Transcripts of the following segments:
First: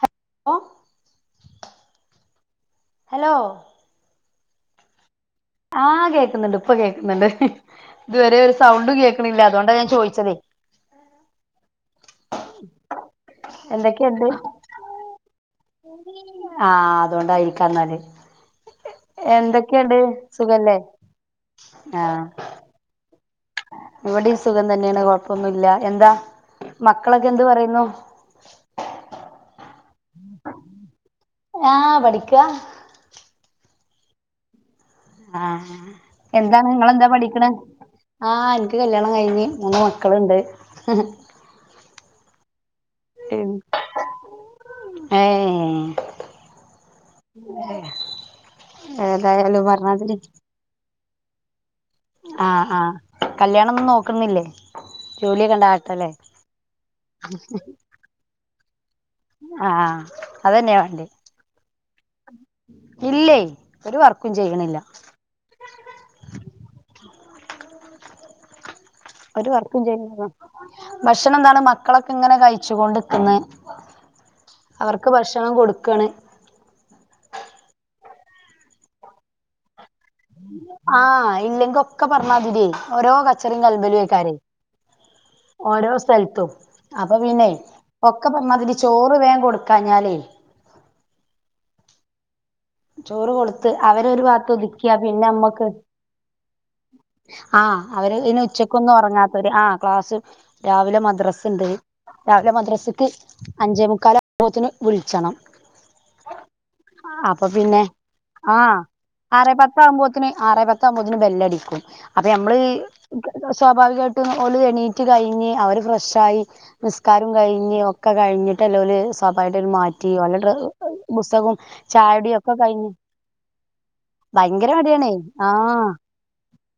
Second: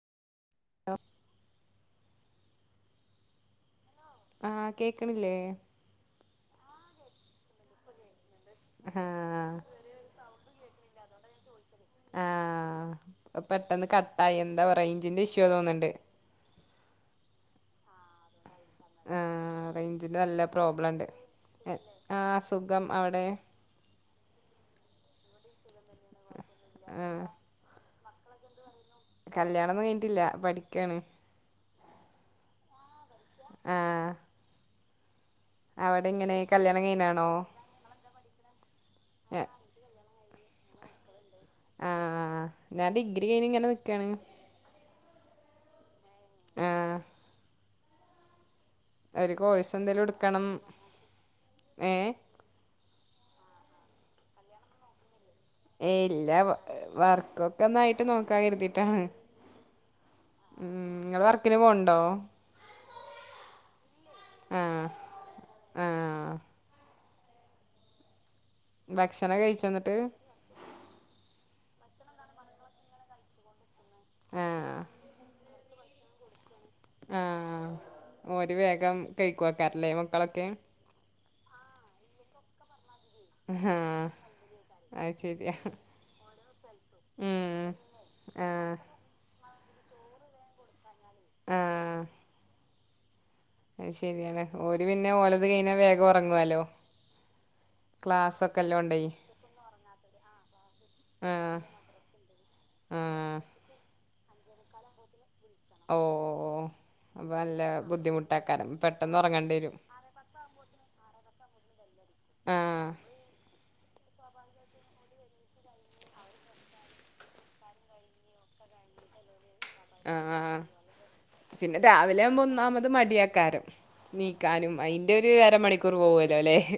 Hello [unintelligible] hello ആഹ് കേക്ക്ണില്ലേ? ആഹ് കേക്ക്ന്ന്ണ്ട് ഇപ്പൊ കേക്ക്ന്ന്ണ്ട്. ഇതുവരെ ഒരു സൗണ്ടും കേക്ക്ണില്ല ആഹ് അതോണ്ടാ ഞാൻ ചോയ്ച്ചതേ. ആഹ് അഹ് പെട്ടെന്ന് എന്തൊക്കെയുണ്ട് കട്ടായി എന്താ വോ റേഞ്ചിന്റെ ഇഷ്യോ തോന്ന് ആഹ് അതോണ്ടായിരിക്കാം ഇന്നാല് ആഹ് റേഞ്ചിന്റെ നല്ല പ്രോബ്ലം ണ്ട് ആഹ് സുഖം അവടെ? ഇവടിം സുഖം തന്നേണ് കൊഴപ്പൊന്നുംല്ല എന്താ ആഹ് മക്കളൊക്കെ എന്ത് പറയുന്നു? കല്യാണം ഒന്നും കഴിഞ്ഞിട്ടില്ല. പഠിക്കാണ്. ആ പഠിക്കാ. ആഹ് ആഹ് അവിടെ ഇങ്ങനെ എന്താണ് കല്യാണം ഇങ്ങളെന്താ കഴിഞ്ഞാണോ പഠിക്ക്ണ്? ആഹ്, ഇൻക്ക് കല്യാണം കഴിഞ്ഞ് മൂന്ന് മക്കള്ണ്ട്. ആഹ് ഞാൻ ഡിഗ്രി കഴിഞ്ഞ് ഇങ്ങനെ നിക്കാണ് ഏ ആഹ് ഒരു ഏതായാലും കോഴ്സ് പറഞ്ഞാ എന്തേലും മാതിരി എടുക്കണം ഏഹ് ആഹ് ആഹ് കല്യാണൊന്നും നോക്കുന്നില്ലേ ജോലിയൊക്കെണ്ട ഏയ് ആട്ടല്ലേ ഇല്ല വർക്കൊക്കെ ഒന്നായിട്ട് നോക്കാന്ന് കരുതീട്ടാണ്. ആഹ് ഉം അതന്നെയാ വേണ്ടേ ഇങ്ങള് വർക്കിന് പോണുണ്ടോ ഇല്ലേ ഒരു വർക്കും ചെയ്യണില്ല. ആഹ് ആഹ് ഭക്ഷണം ഒരു വർക്കും കഴിച്ചോന്നിട്ട് ചെയ്യുന്നില്ല ഭക്ഷണം ഇതാണ് മക്കളൊക്കെ ഇങ്ങനെ കയിച്ച് കൊണ്ടിക്കന്ന്. ആഹ് അവർക്ക് ഭക്ഷണം കൊടുക്കണ് ആഹ് ഓര് വേഗം കഴിക്കുവാക്കാറല്ലേ മക്കളൊക്കെ ഇല്ലെങ്കിൽ ഒക്കെ പറഞ്ഞാ മാതിരി ഓരോ കച്ചറയും ആഹ് കൽബില് വക്കാറേ അത് ശരിയാ ഓരോ സ്ഥലത്തും അപ്പൊ പിന്നെ ഉം ഒക്കെ പറഞ്ഞ മാതിരി ആഹ് ചോറ് വേഗം കൊടു ക്കാഞ്ഞാലേ ആഹ് ചോറ് കൊടുത്ത് അത് അവരെ ഒരു ശരിയാണ് ഭാഗത്ത്‌ ഓര് ഒതുക്കിയാൽ പിന്നെ ഓലത് നമ്മക്ക് കഴിഞ്ഞാ വേഗം ഉറങ്ങുവല്ലോ ആഹ് അവര് ഇന്ന് ഉച്ചക്കൊന്നും ക്ലാസ്സൊക്കെല്ലോണ്ടേ ഉറങ്ങാത്തവര് ആ ക്ലാസ്സ് രാവിലെ മദ്രസ ആഹ് ഉണ്ട് രാവിലെ മദ്രസക്ക് ആഹ് അഞ്ചേമുക്കാല് ആവുമ്പോത്തേന് വിളിച്ചണം ഓ ഓ ഓ അപ്പൊ പിന്നെ ആ പെട്ടെന്ന് ആറേ ഉറങ്ങേണ്ടി വരും പത്താകുമ്പോളത്തേന് ആറേ പത്താകുമ്പോളത്തേന് ബെല്ലടി ക്കും അപ്പൊ നമ്മള് ആഹ് [unintelligible] സ്വാഭാവികമായിട്ട് ഓല് എണീറ്റ് കഴിഞ്ഞ് അവര് ഫ്രഷായി നിസ്കാരവും കഴിഞ്ഞ് ഒക്കെ കഴിഞ്ഞി ട്ടലോല് സ- [unintelligible] മാറ്റി വന്ന്ട്ട് ആഹ് ബുസ്‌തകോം പിന്നെ രാവിലെ ച്ചായൊടി ആകുമ്പോ ഒക്കെ കയ്ഞ് ഒന്നാമത് മടിയാക്കാരം ഭയങ്കര മടിയാണെ ആഹ്. എലേഹ്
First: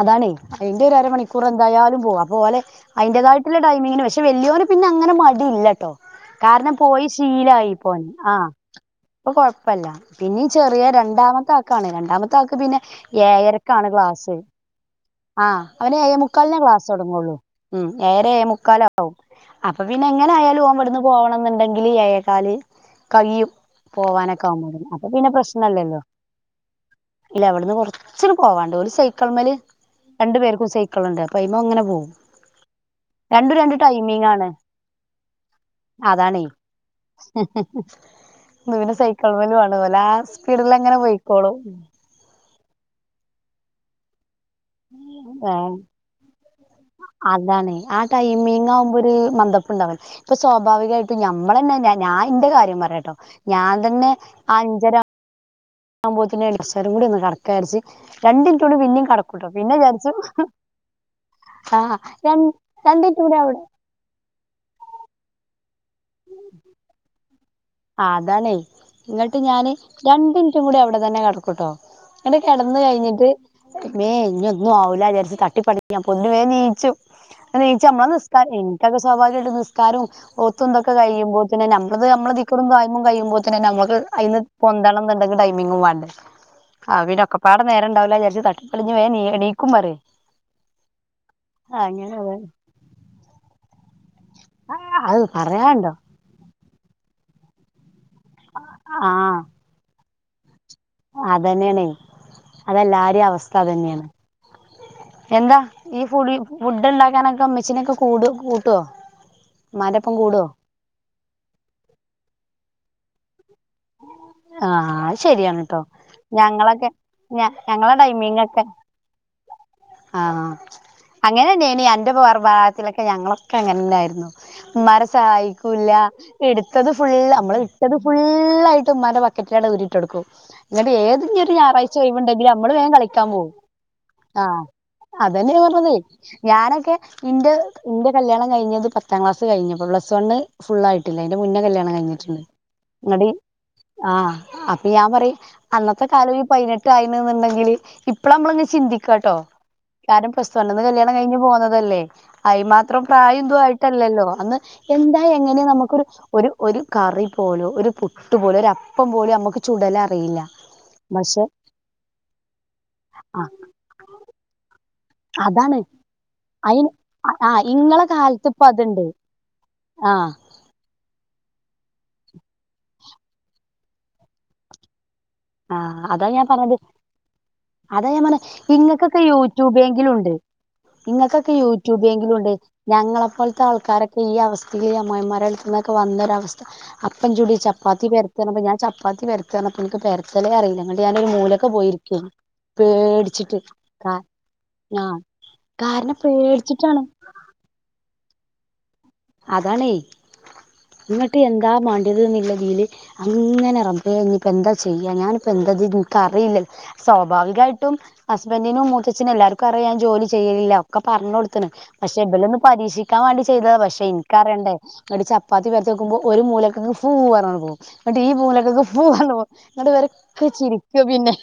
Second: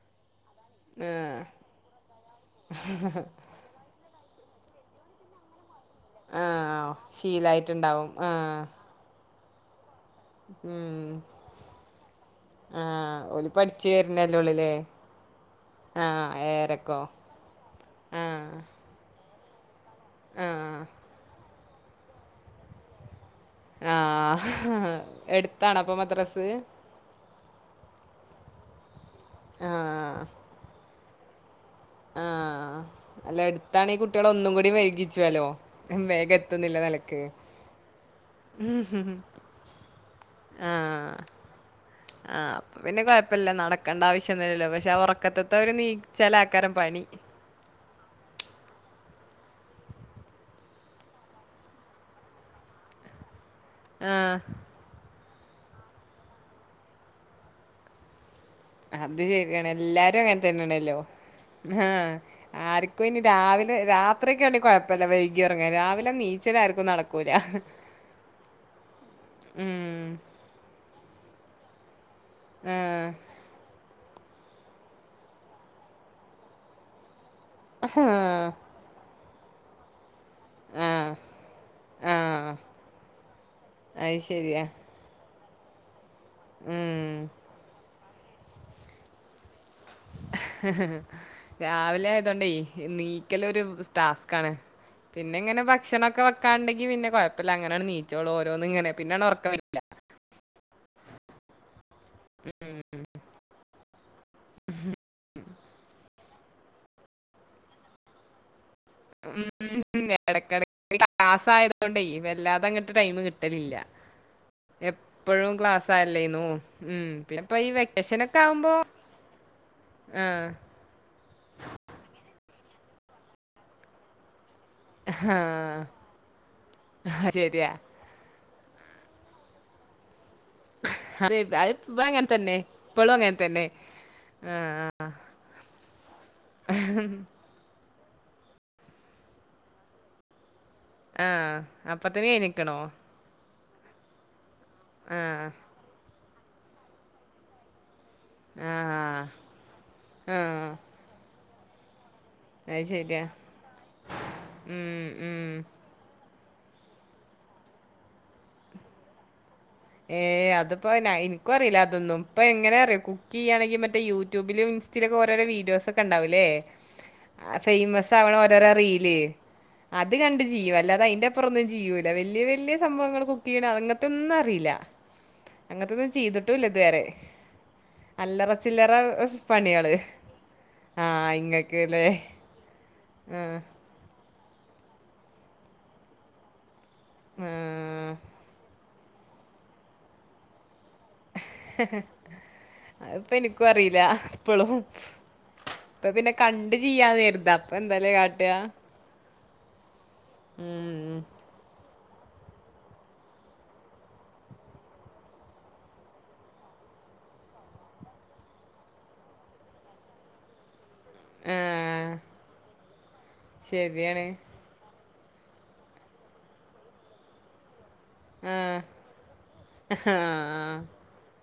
അതാണെ എന്റ ഒരു അരമണിക്കൂറെന്തായാലും പോവും അപ്പോ ഓലെ അയ്ന്റതായിട്ടുള്ള ടൈമിങ്ങിന് വെശ പക്ഷെ വെല്ല്യോന് പിന്നെ അങ്ങനെ മടിയില്ലട്ടോ ആഹ കാരണം ആ പോയി ശീലായി പോന് ശീലായിട്ട്ണ്ടാവും ആ ആഹ ഇപ്പൊ കൊഴപ്പല്ല പിന്നീ ചെറിയ രണ്ടാമത്തെ ആക്കാണ് രണ്ടാമത്തെ ആക്ക് പിന്നെ ഏയരക്ക് ചേര്നൊള്ള്ല്ലേ ആഹ് അവനെ ഏയമുക്കാൽനാ ക്ലാസ് തുടങ്ങുള്ളൂ ഉം ഏയര ആഹ് ഏയെമുക്കാലാവും അപ്പൊ പിന്നെ എങ്ങനെ ആയാലും ഓൻ ആഹ് ഇവ്ടുന്ന് പോവണംന്നുണ്ടെങ്കില് ഏയേകാല് കയ്യും പോവാനൊക്കെ ആവുമ്പോ ആഹ് അപ്പൊ പിന്നെ എടുത്താണോ അപ്പൊ പ്രശ്നല്ലല്ലോ മദ്രസ് ഇല്ല ഇവടന്ന് കൊറച്ച് ഇങ്ങട് പോവാണ്ട് ഓര്സൈക്കളുമ്മല് ആഹ് രണ്ടു പേര്ക്കും സൈക്കള്ണ്ട് അപ്പയ് ന്നും അങ്ങനെ പോവും ആഹ അല്ല എടുത്താണെ കുട്ട്യോൾ ഒന്നും കൂടി വെയ്കിച്ചോല്ലോ വേഗം എത്തുന്ന്ള്ള ന്നിലക്ക് എന്നാ പിന്നെ സൈക്കിൾമല് വന്നപൊലാ സ്പീഡില് അങ്ങനെ ആഹ് പൊയ്‌ക്കോളും ഇപ്പല്ല നടക്കണ്ട ആവശ്യം ഒന്നുല്ലല്ലോ പഷെ ആ ഒറക്കത്ത്ത്തേ ഒരു നീച്ചലാ അതാണ്ആ ടൈമിങ്ങാവുമ്പൊര് മന്ദപ്പുണ്ടാവും ഇപ്പൊ സ്വാഭാവികായ്ട്ട് ഞമ്മളന്നെ ഞാൻന്റെ കാര്യം പറയാട്ടോ ഞാൻ തന്നെ ആ അഞ്ചര ആവുമ്പത്തിന് എണീച്ചാലും കൂടി ഒന്ന് കടക്ക വിരിച്ച് രണ്ടിൻറ്റൂടി പിന്നേം അത് കടക്കൂട്ടോ പിന്നെ വിചാരിച്ചു ആഹ ആഹ് രണ്ട് ആർക്കും ഇനി മിനിറ്റ് കൂടി അവിടെ രാവിലെ രാത്രിയൊക്കെയ ആണ കുയപ്പല്ല വൈകിഉറങ്ങി അങ്ങനെ രാവിലെ നീച്ചലാര്ക്കും ന്നടക്കൂല ആ അതാണേ ഇന്ന്ട്ട് ഞാന് ഉം രണ്ടിൻറ്റും കൂടി അവിടെ തന്നെ കടക്കൂട്ടോ ങ്ങണ്ട് ആ കെടന്ന് കയ്ഞ്ഞിട്ട് മേ ഇനൊന്നും ആവുല്ല വിചാരിച് തട്ടിപ്പടഞ്ഞ്ഞാൻ അപ്പോ തിൻമേ നിച്ചും നിച്ച് നമ്മളെനിസ്കാരയ്ന് എനിക്കൊ സ്വാഭാവികായിട്ട് നിസ്കാരോം ഒത്തും ഇത് ആ ആ ഒക്കെകഴിയുമ്പോത്തിനും നമ്മളത് ആ നമ്മളദിക് ദിക്റ് കാര്യങ്ങൾകയുമ്പോത്തിനും നമുക്ക് അത് അയ്ന്ന് ശരിയാ പൊന്തണം ന്ന്ണ്ടെങ്കിൽ ടൈമിങ്ങും വാണം ആ ഉം പിന്നെഒക്കപ്പാടെ നേരംണ്ടാവില്ലാ വിജാരിച് തട്ടിപ്പൊളിഞ് വേഗം നീ എണി രാവിലെ അങ്ങനെ അതെ ആയതോണ്ടേ നീക്കലൊരു സ്ട്ടാസ് ക് ക്കണ് അത് പിന്നിങ്ങനെ പറയാണ്ടോ ഭക്ഷണൊക്കെ വെക്കാണ്ടെങ്കി പിന്നെ കുയപ്പല്ല അങ്ങനങ്ങട് നീക്കു ചോള്ളു പിന്നെഓരോന്ന്ങ്ങനെ പിന്നങ്ങട് ഒറക്കം വര്ല്ല അതന്നെണേ അതെല്ലാരെ അവസ്ഥ അതെന്നെണ് എന്താ ഈ ഫുളി ഫുഡ് ഉണ്ടാക്കാനൊക്കെ ഇമ്മച്ചിനൊക്കെ കൂടൊ കൂട്ടോ ഉമ്മാന്റപ്പം കൂടൊ ക്ലാസ്സായതോണ്ടെ വല്ലാതങ്ങ്ട്ട് ടൈമ് കിട്ടലില്ല ആഹ് അത് എപ്പഴും ശരിയാണ് ട്ടോ ക്ലാസ്സല്ലേന്നു ഞങ്ങളൊക്കെ ഉം ഇപ്പ ഈ വെക്കേഷനൊക്കെ ആവുമ്പോ ആഹ ആഹ് അങ്ങനെന്നെയേണെ അന്റെ ഫോർമ ത്തിലൊക്കെ ഞങ്ങളൊക്കെ അങ്ങനെനായിരുന്നു ഉമ്മാരെസഹായിക്കൂല്ല എടുത്തത് ഫുള്ള് അത് നമ്മള് ശരിയാ. ഇട്ടത് ഫുള്ള് ഫുള്ളായ്ട്ടും ഉമ്മാന്റെബക്കറ്റിലങ്ങട് ഊരിട്ടോട്ക്കും ഇങ്ങട് അത് ഏതങ്കിലും അത് ഞായറാഴ്ച ഇവടെ അങ്ങനെ ഒഴിവ്ണ്ടെങ്കില് തന്നെ. നമ്മള് വേഗം ഇപ്പളും കളിക്കാൻ അങ്ങനെ പോവും തന്നെ. ആഹ് അതെന്നെയ പറഞ്ഞത് ഞാനൊക്കെ ഇന്റെ എന്റെ കല്യാണം കഴിഞ്ഞത് പത്താം ക്ലാസ് കഴിഞ്ഞപ്പോ പ്ലസ് വണ് ഫുള്ളായ്ട്ടില്ല എയ്ന്റെ ആഹ് മുനെ കല്യാണം അപ്പത്തിന് കയ്ഞ്ഞിട്ട്ണ്ട് എണീക്കണോ? ആ അപ്പൊ ഞാൻ പറയും ആഹ് അന്നത്തെ കാലം ഈ പയ്നെട്ട് ആയിന്ന് ന്ന്ണ്ടെങ്കില് ഇ ഇപ്പള നമ്മളിങ്ങനെ ആഹ് ചിന്തിക്കാട്ടോ കാരണം പ്ലസ് ആഹ് വണ്ണന്ന്കല്യാണം കയ്ഞ്ഞ് പോന്നതല്ലേ അയ് അത് മാത്രം ശരിയാ. പ്രായം ഇതു ആയിട്ടല്ലല്ലോ അന്ന് ഉം എന്താ ഉം എങ്ങനെയ നമുക്കൊരു ഒരു ഒരു കറി പോലും ഒരു പുട്ട് പോലും ഒരു അപ്പം പോലും നമുക്ക് ചുടല അറിയില്ല ഏഹ് അതിപ്പോ ന പക്ഷെ ഇൻക്കു അറിയില്ല അതൊന്നും ഇപ്പൊ എങ്ങനെ അറിയ ആ കുക്ക്യ്യാണെങ്കി മറ്റേ യൂട്യൂബിലും ഇതിലൊക്കെ ഓരോരോ അതാണ് വീഡിയോസ് ഒക്കെ ഉണ്ടാവുംല്ലേ അയിന് ആ ഇങ്ങളെ ഫേമസ് ആവ്ണ കാലത്ത് ഇപ്പ ഓരോരോ അതുണ്ട് റീല് അത് ആഹ് കണ്ട് ജീയു അല്ലാതെ അയ്ന്റെ അപ്പറൊന്നും ചെയൂല വല്യ വല്യ സംഭവങ്ങൾ കുക്ക് ചെയ്യണം അങ്ങത്തെ ഒന്നും അറിയില്ല അങ്ങത്തൊന്നും ചെയ്തിട്ടുംല്ല ഇതുവരെ അത ഞാൻ പറഞ്ഞ അല്ലറ ചില്ലറ ഇങ്ങൾക്കൊക്കെ സ് പണികള് യൂട്യൂബെങ്കിലും ഉണ്ട് ആഹ് യിങ്ങക്കൊക്കെ ഇങ്ങക്ക്ല്ലേ യൂട്യൂബങ്കിലുണ്ട് ആഹ് ഞങ്ങളെപ്പോൽത്തെ ആൾക്കാരൊക്കെ ഈ അവസ് തി ഇ ഈ അമ്മയ്മാരെ ത്തുന്നന്നൊക്ക വന്നരവസ്ഥ അപ്പൻ ചൂടി ചപ്പാത്തി ആഹ് പരത്ർഞപോ ഞാൻ ചപ്പാത്തി പരത്തർഞപോ ഇൻക്ക് പരതലേ അറിയില്ല ങ്ങട്ട് യാന് രു മൂലൊക്കെ പോയിരിക്കും അതിപ്പോ പേടിച്ചിട്ട് കാ ഞാ ഇപ്പ പിന്നെ കണ്ട് ചെയ്യാ നേരുത അപ്പൊ എന്താലേ കാ അതാണേ ഉം ഇങ്ങട്ട് എന്താ മ ഇത് ന്ന്ള്ള തീല് അങ്ങനെ റബ്ബേ ഞ്ഞി പ്പ എന്താ ചെയ്യ ഞാനിപ്പോ ന്താത് ബു ക്കറിയില്ലല് സ്വാഭാവികയിട്ടും ഹസ്ബൻഡിനും മൂത്തച്ഛനും എല്ലാവർക്കും അറിയാം ജോലി ചെയ്യലില്ല ഒക്കെ പർഞ് കൊടുത്ണ് ആഹ് പക്ഷെ ഇബലൊന്ന് പരീക്ഷിക്കാൻ വേണ്ടി ചെയ്തതാ പക്ഷെ ശരിയാണ് എനിക്കറിയണ്ടേ അടി ചപ്പാത്തി വരത്ത് വക്കുമ്പോൾ ഒരു മൂലക്കെങ് ഫു അർഞ്ണ് പോവൂ എന്നിട്ട് ഈ ആഹ് മൂലക്കെന്ന് ഫു അന്ന് പോവൂ ന്നട്ട് വരൊക്കെ ആഹ് ചിരിക്കു പിന്നെ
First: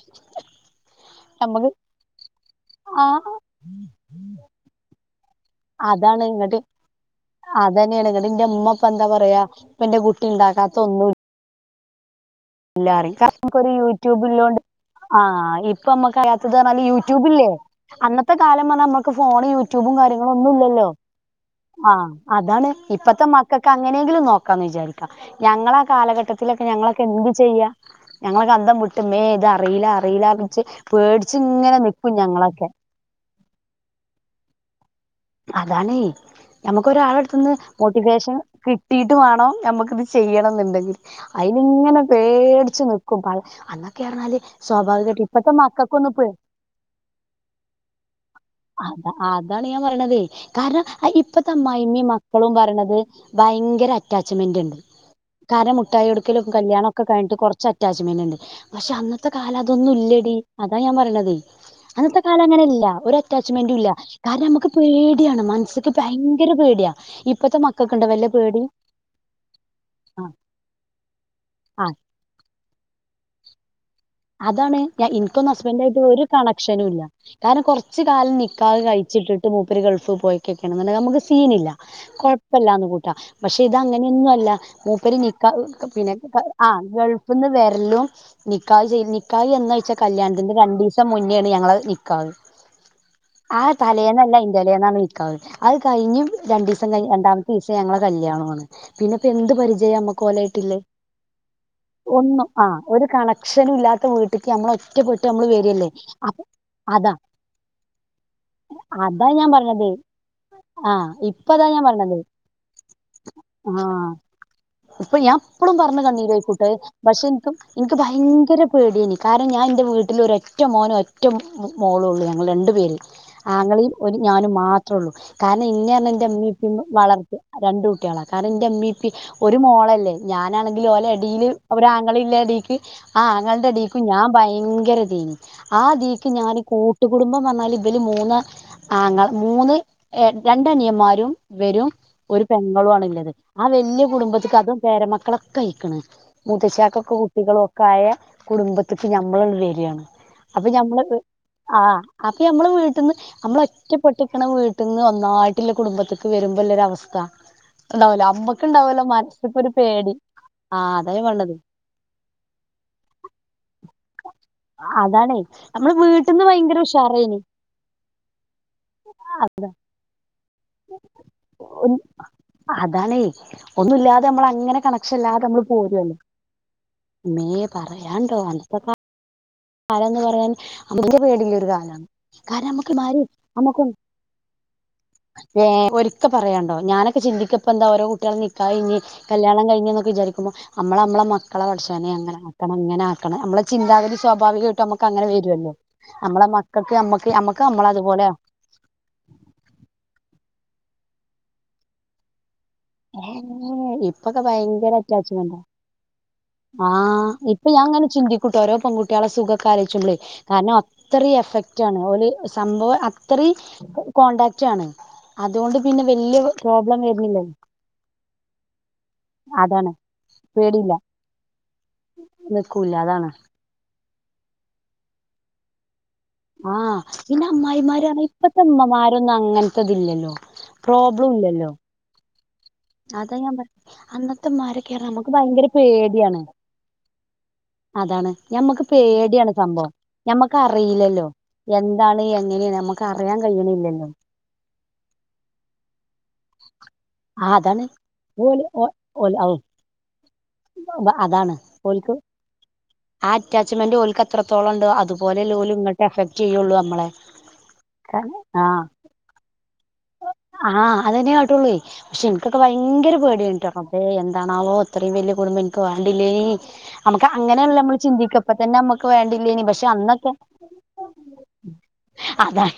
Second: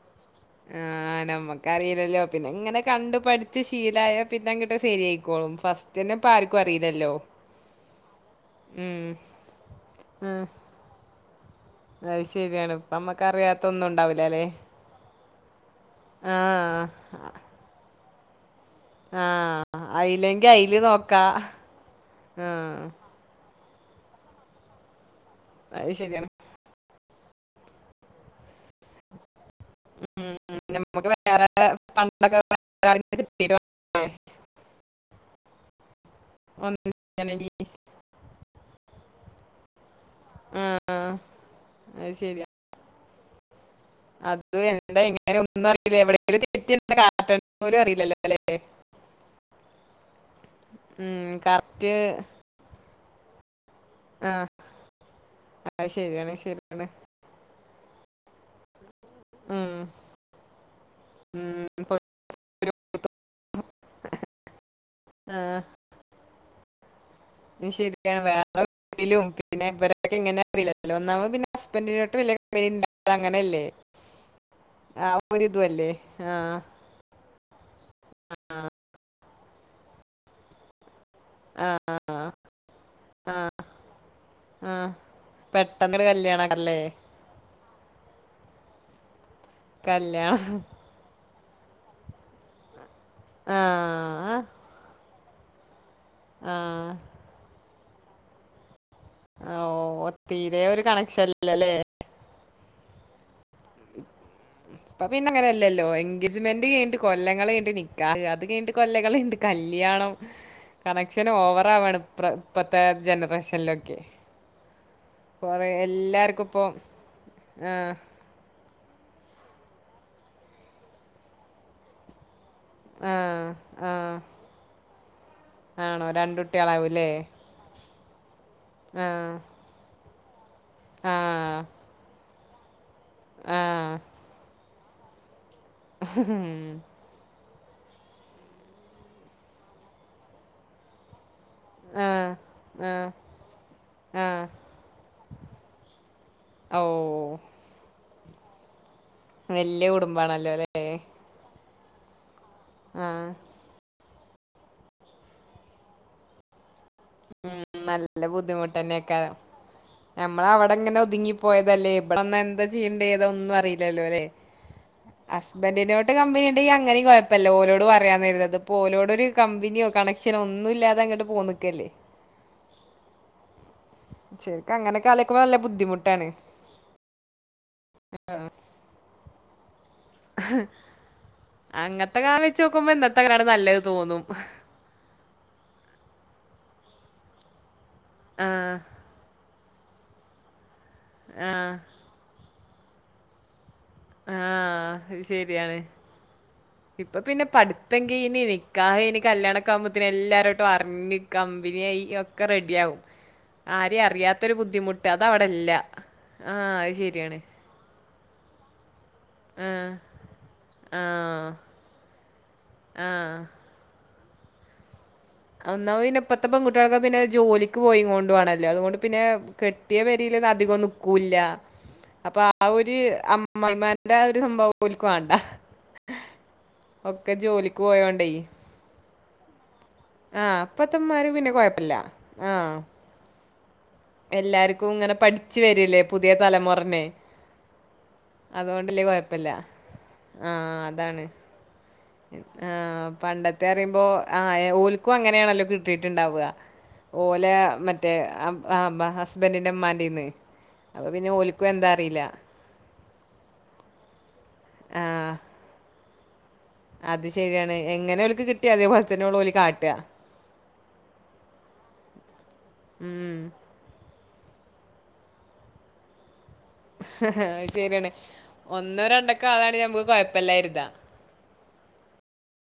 ആഹ് നമ്മക്ക് നമ്മക്കറിയില്ലല്ലോ പിന്നെ ഇങ്ങനെ ആ കണ്ടു പഠിച്ചു ശീലായ പിന്നെ അങ്‌ട്ട് ശരിയായി കോളും ഫസ്റ്റ് ന്നെ അതാണ് ഇപ്പ ഇങ്ങട്ട് ആർക്കും അറിയില്ലല്ലോ അതന്നെയാണ് ങ്ങട്ട് ന്റെ മ്മപ്പ ഉം എന്താ പറയാ ഇപ്പ എന്റെ കുട്ടി ആഹ് ണ്ടാക്കാത്ത ഒന്നും അത് ശരിയാണ് ഇപ്പ ല്ലറി നമ്മക്ക് അറിയാത്ത കക്കൊരു ഒന്നും ഉണ്ടാവൂലല്ലേ യൂട്യൂബല്ലോണ്ട് ആഹ് ഇപ്പ അമ്മക്ക് അറിയാത്തത് പറഞ്ഞാല് ആഹ് യൂട്യൂബില്ലേ അന്നത്തെ കാലമാണ് നമുക്ക് ഫോൺ ആഹ് യൂട്യൂബും അയില്ലെങ്കി കാര്യങ്ങളൊന്നും ഇല്ല അയില് ല്ലോ നോക്കാ അഹ് അതാണ് ആഹ് ഇപ്പത്തെ മക്കൾക്ക് അങ്ങനെങ്കിലും നോക്കാന്ന് വിചാരിക്കാ ഞങ്ങളാ അത് ശരിയാണ് കാലഘട്ടത്തിലൊക്കെ ഞങ്ങളൊക്കെ എന്ത് ചെയ്യാ ഞങ്ങളൊക്കെ അന്തം വിട്ട മേ ഇതാ അറീലല അറീല ഉം ഉം വിച്ച് നമ്മക്ക് വേറെ പേട്ച്ച്ങ്ങനെ നിക്കും പണ്ടൊക്കെ ഞങ്ങളൊക്കെ വേറെ ആരെങ്കിലും കിട്ടീട്ട് വേണം അതാണേ ഒന്നിച്ച് നമക്കൊരാളട്ത്ത്ന്ന് ചെയ്യണെങ്കി മോട്ടിവേഷൻ കിട്ടീട്ടു വാണം നമക്കിതു ചെയ്യണംന്ന് ണ്ടെങ്കി ആഹ് അയ് ല്ങ്ങനെ അത് ശരിയാ പേടിച്ചു നിക്കും പഴ അത് എന്താ ഇങ്ങനെ ഒന്നും അറീല മക്കൾക്കൊന്നും എവടെ പേ [unintelligible] പോലും അറീലല്ലോ ലേ അത അതാണ് ഞാ ൻ പറിണതെയ് കാരണം ഉം ഇപ്പത്തെ കറക്റ്റ് അമ്മായ്മിം മക്കളും പറിണത് ഭയ ങ്കര ആ അറ്റാച്ച്മെന്റ് ഉണ്ട് കാരണം അത് മുട്ടായി ശരിയാണ് എടുക്കലും ശരിയാണ് കല്യാണം ഒക്കെ കഴിഞ്ഞിട്ട് കൊറച്ച് അറ്റാച്ച്മെന്റ് ഇണ്ട്. പക്ഷെ അന്നത്തെ കാല ഉം അതൊന്നും ഇല്ലടി അതാ ഞാൻ പറിണതേയ് ഉം അന്നത്തെ കാലം അങ്ങനെ പൊട്ടൊരു ഇല്ല കൂട്ടം. ഒരു അറ്റാച്ച്മെന്റും ഇല്ല കാരണം നമുക്ക് പേടിയാണ് മനസ്ക്ക് ഭയങ്കര പേടിയാ ഇപ്പത്തെ നീ മക്കൾക്കുണ്ടോ ശരിയാണ് വല്ല വേ [unintelligible] പേടിയും [unintelligible] പിന്നെ ഇവരൊക്കെ ആഹ് എങ്ങനെ അറീലല്ലോ ഒന്നാമത് പിന്നെ ആഹ് ഹസ്ബൻഡിനേട്ട് വല്യെ [unintelligible] അതങ്ങനെല്ലേ അതാണ് ഞാൻ ഇനിക്കൊന്നും ഹസ്ബൻഡു ആയിട്ട് ഒരു ആ കണക്ഷനും ഇല്ല കാരണം കുറച്ച് കാലം ആ നിക്കാഹ് കഴിച്ചിട്ട് ട്ട് മൂപ്പര് ഗൾഫ് പോയ്ക്കക്കേണ്ന്ന് ണ്ടെങ്കെ നമക്ക് സീനില്ല ആ കൊഴപ്പല്ലാന്ന് കൂട്ട ആ പക്ഷെ ഇത അങ്ങനെയൊന്നും അല്ല ആ മൂപ്പര് നിക്കാഹ് പെട്ടെന്നൊരു പിന്നെ ക ആ കല്യാണമല്ലേ ഗൾഫ്ന്ന് വെരലും നി [unintelligible] നിക്കാഹ് എന്നായ് ച്ചാ കല്യാണം കല്യാണത്തിന്റെ രണ്ടീസം മുന്നേണ് ഞങ്ങളെ നിക്കാഹ്. ആ തലേന്നല്ല അയ്ൻ്റെലേന്നാണ് നിക്കാഹ് അത് കഴിഞ് ആ രണ്ടീസം കഴ് രണ്ടാമത്തീസ് ഞങ്ങളെ കല്യാണോണ് പിന്നെപ്പോ ആ എന്ത് പരിചയാ ഓ നമ്മക്ക് തീരെ ഓലേട്ട്ള്ളേ ഒരു കണക്ഷൻ ഒന്നും ആഹ് ഒരു കണ ഇപ്പ പിന്നെ അങ്ങനെല്ലല്ലോ വരല്ലേ അപ്പൊ എൻഗേജ്മെന്റ് കയ്ഞ്ഞ്ട്ട് അതാ കൊല്ലങ്ങള് കയ്ഞ്ഞ്ട്ട് നിക്കാഹ് അ അത് കഴിഞ്ഞിട്ട് കൊല്ലങ്ങള് അതാ കയ്ഞ്ഞ്ട്ട് ഞാൻ പറഞ്ഞത് കല്ല്യാണം ആ കണക്ഷൻ ഇപ്പതാ ഞാൻ ഓവറാവാണ് പറഞ്ഞത് ഇ ഇപ്പത്തെ ജനറേഷനിലൊക്കെ ആഹ് ഇപ്പൊ ഞാൻ കുറേ എപ്പളും പറഞ്ഞ കണ്ണീര് എല്ലാവർക്കും ഇപ്പോ ആയിക്കൂട്ടെ പക്ഷെ ഇനക്കും ആഹ് ഇൻക്ക് ഭയങ്കര ഗ്ര പേടേനി കാര്ണം ഞാന് എന്റെ വീട്ടില് ഒരറ്റ മോനും ഒറ്റ മോളൊള്ളു ഞാൻ ആ രണ്ട് പേര് ആഹ് ആങ്ങളീം ഒരു ആഹ് ഞാനും മാത്രൊള്ളു കാര്ണം ഇന്നെ ആണോ അറ്ഞാ ഇന്റെ രണ്ട് ഇമ്മി ഇപ്പി കുട്ടികളാവൂല്ലേ വളർത്തി രണ്ട് കുട്ട്യേളാ കാര്ണം ഇന്റെ ഇമ്മി ഇപ്പി ആഹ് ഒര് മോളെല്ലേ ഞാനാണെങ്കില് ഓലടീല് ആഹ് ഒരാങ്ങളില്ലെതീക്ക് ആഹ് ആഹ് അങ്ങൾന്റെടീകും ഞാൻ ഭയ ങ്കരതേനി ആ തീക് ഞാന് കൂട്ട്കുടുംബം ഇന്നാല് ഇബെല് മൂന്ന ആങ്ങള മൂന്ന് ഏ രണ്ട് അനിയന്മാരും ഇവരും ആഹ് ഒര് പെങ്ങള്വാന് ആഹ് ഇല്ലത്. ആഹ് വല്ല്യ ആഹ് കുടുംബത്ത്ക് അതും പേരമക്കളൊക്കയ്ക്ക് ണ് ഓ മൂത്തച്യേക്കൊക്കെ കുട്ടികള് ഒക്കായ കൂടുംബ ബത്ത്ക്ക് ഞമ്മള് ആണ്ട് വല്യ വരാണ്. കുടുംബാണല്ലോ അപ്പം അല്ലേ ഞമ്മള് ആഹ് അപ്പം ഞമ്മള് വീട്ടീന്ന് ആഹ് ഞമ്മള് ഒറ്റപ് പ്പെട്ട്ക്ക്ണ വീട്ട്ന്ന് ഒന്നായ്ട്ട്ള്ള കുടുംബത്ത്ക് വരുമ്പെല്ല ഒരവസ ഉം ഉം നല്ല ബുദ്ധിമുട്ടന്നെയ്കാരം. മനസ്സ്ക്ക് ഒരു പേടി ആഹ് ഞമ്മളവടെങ്ങനെ അതാ ഞാൻ ഒതുങ്ങി പറഞ്ഞത് പോയതെല്ലേ. ഇവിടന്ന എന്താ ചെയ്യെണ്ടേ തൊന്നും അറീലല്ലൊ ലെ അതാണേ നമ്മള് അസ്ബന്റ്നോട്‌ വീട്ട്ന്ന് കമ്പനി ഇണ്ടെങ്കി ഭയങ്കര അങ്ങെനിം ഉഷാറേനി കൊയപ്പല്യ. ഓലോട് പറയന്ന് കരുത ഇത്പോലോട് ഒര് കമ്പിനി കണക്ഷനൊന്നുല്ലാതെ അങ്ങട്ട് പോന്ന്ക്കല്ലേ ഹതാണെ. ഒന്നൂല്ലാതെ ശരിക്കും നമ്മളങ്ങനെ അങ്ങനൊക്കെ ആലോചിക്കുമ്പോ കണക്ഷഇല്ലാതെ നല്ല ഞമ്മള് പോവാണ് ബുദ്ധിമുട്ടാണ് മേ പാറയാണ്ടോ അന്നെത്തെ കാ അതൊന്ന് പറയാൻ [unintelligible] പേടിള്ള കലാണ് ന്നാ വെച്ചോകുമ്പം ഇന്നത്തെ കാ [unintelligible] ണ് നല്ലെ [unintelligible] ന്ന് തോന്നും ങേ ഒരിക്ക പറയാണ്ടോ ഞാനൊക്ക ചിന്തിക്ക ഇപ്പംന്താ ഓരോ കുട്ട്യേള ആഹ് നികാഹയ്ഞ്ഞ്. കല്യാണം കഴിഞ്ഞ്ന്നൊക്കെ വിജാരിക്കുമ്പം ഞമ്മള് ഞമ്മളെ മക്കളെ ആഹ് പടച്ചോനെ അങ്ങാനാക്കണം. ഇങ്ങനാകണം ഞമ്മളെ ചിന്താഗതി സ്വാഭാവികായിട്ടും ഞമ്മക് ആഹ് അങ്ങനെ വരൊല്ലോ. ശരിയാണ് അമ്മളെ മക്കൾക്ക് ഇപ്പൊ നമ്മക് ഞമ്മള അത്പോലെ.. കല്ലിയാണക്കാവുംബോത്തിന് എല്ലാരോടും അറിഞ്ഞേ കമ്പിനായി ഒക്കെ റെഡി ടിവും ഏ ആരെ ഇപ്പൊക്കെ അറിയാത്തരൂ ഭയങ്കര ബുദ്ധിമുട്ട് അത് അറ്റാച്ച്മെന്റാ അവിടല്ല ആ ആഹ് ഇപ്പ ഞാനിങ്ങനെ ചിന്തിക്കുട്ടോ ഓരോ പെൺകു.. ട്ടിളെ സുഖക്കെ ആ ആലോയ്ച്ചുമ്പള് കാരണം ആ അത്രയ്കും എഫക്റ്റാണ് ഓല് സംഭവം ആ അത്രിയേം കൊണ്ടാക്റ്റാണ് ഒന്നാമന്ന ഇപ്പത്തെ പെൺകുട്ടിലൊക്കെ പിന്നെ ജോലിക്ക് പോയികൊണ്ടാണ്ല്ലേ അത് കൊണ്ട് പിന്നെ അതാണ് കെട്ടിയ പേരില്- ന്നതികം പേടിയില്ല നിക്കൂല അപ്പ ആ നിക്കൂല്ല ഒര് അതാണ് അമ്മായിമ്മാര്ടെ ആ ഒരു സംഭവം ഓല്ക് വാണ്ട ആ പിന്നെ അമ്മായിമ്മാര് ആണേ പോയോണ്ടേ ഇപ്പത്തെ ഇമ്മമാരൊന്നും അങ്ങനത്തതില്ല ല്ലല്ലോ ആ ഇപ്പത്തമ്മാര് പ്രോബ്ലം പിന്നെ ഇല്ലല്ലോ കുഴപ്പമില്ല ആ അതെ ഞാൻ പറഞ്ഞെ അന്നത്തെ എല്ലാവർക്കും ഇമ്മാരോക്കെ അറിഞ്ഞാല് ഇങ്ങനെ ഞമ്മക്ക് പഠിച്ചു ഭയങ്കര വരില്ലേ പുതിയ പേടിയാണ് തലമുറനെ അതാണ് ഞമ്മക് അതുകൊണ്ടല്ലേ കുഴപ്പമില്ല പേടിയാണ് സംഭവം ഞമ്മക് അറിയില്ലലോ ആഹ് കഴിയണില്ലല്ലോ പണ്ടത്തെറിമ്പം ആ ഏ ഓല്കു അങ്ങനെണല്ലോ കിട്ടീട്ട് ഉണ്ടാവക ഓല ആ അതാണ് മറ്റേ അമം ഓല് ആ ഓ ബ ഓല് ഔ ഹസ്ബന്റിന്റെ ഇമ്മന്റീന്ന് അപ്പിന്നെ അതാണ് ഓലിക്കും എന്താന്ന് ഓൽക്ക് അറിയില ആ അറ്റാച്ച് മെന്റ് ഓല്ക് എത്രത്തോളം ഇണ്ട് ആ അത് പോലെ അല്ലെ ഓലും ഇങ്ങട്ട് എഫെക്റ്റ് അത് ശരിയാണ് എങ്ങനെ ഒലക്ക് കിട്ടി ആഹ് അതേപോലെ തന്നെണ് ഓല് കാ- ആഹ് അതെന്നെ കാട്ടുള്ളു പക്ഷേ എനിക്കൊക്കെ ഭയങ്കര ഉം. പീടിയേണിട്ടോ റബ്ബേ എന്താണാവോ ഇത്രേം വല്യ കുടുംബം എനിക്ക് വാണ്ടില്ലേ ഞമ്മക് അത് അങ്ങനെല്ലേ ശരിയാണ് ചിന്തിക്ക ഇപ്പത്തന്നെ ഒന്നോ ഞമ്മക് രണ്ടൊക്കെ വീണ്ടില്ലെനി അതാണ് പക്ഷേ നമുക്ക് അന്നൊക്കെ- കുഴപ്പമില്ലായിരുന്നാ അതാണ്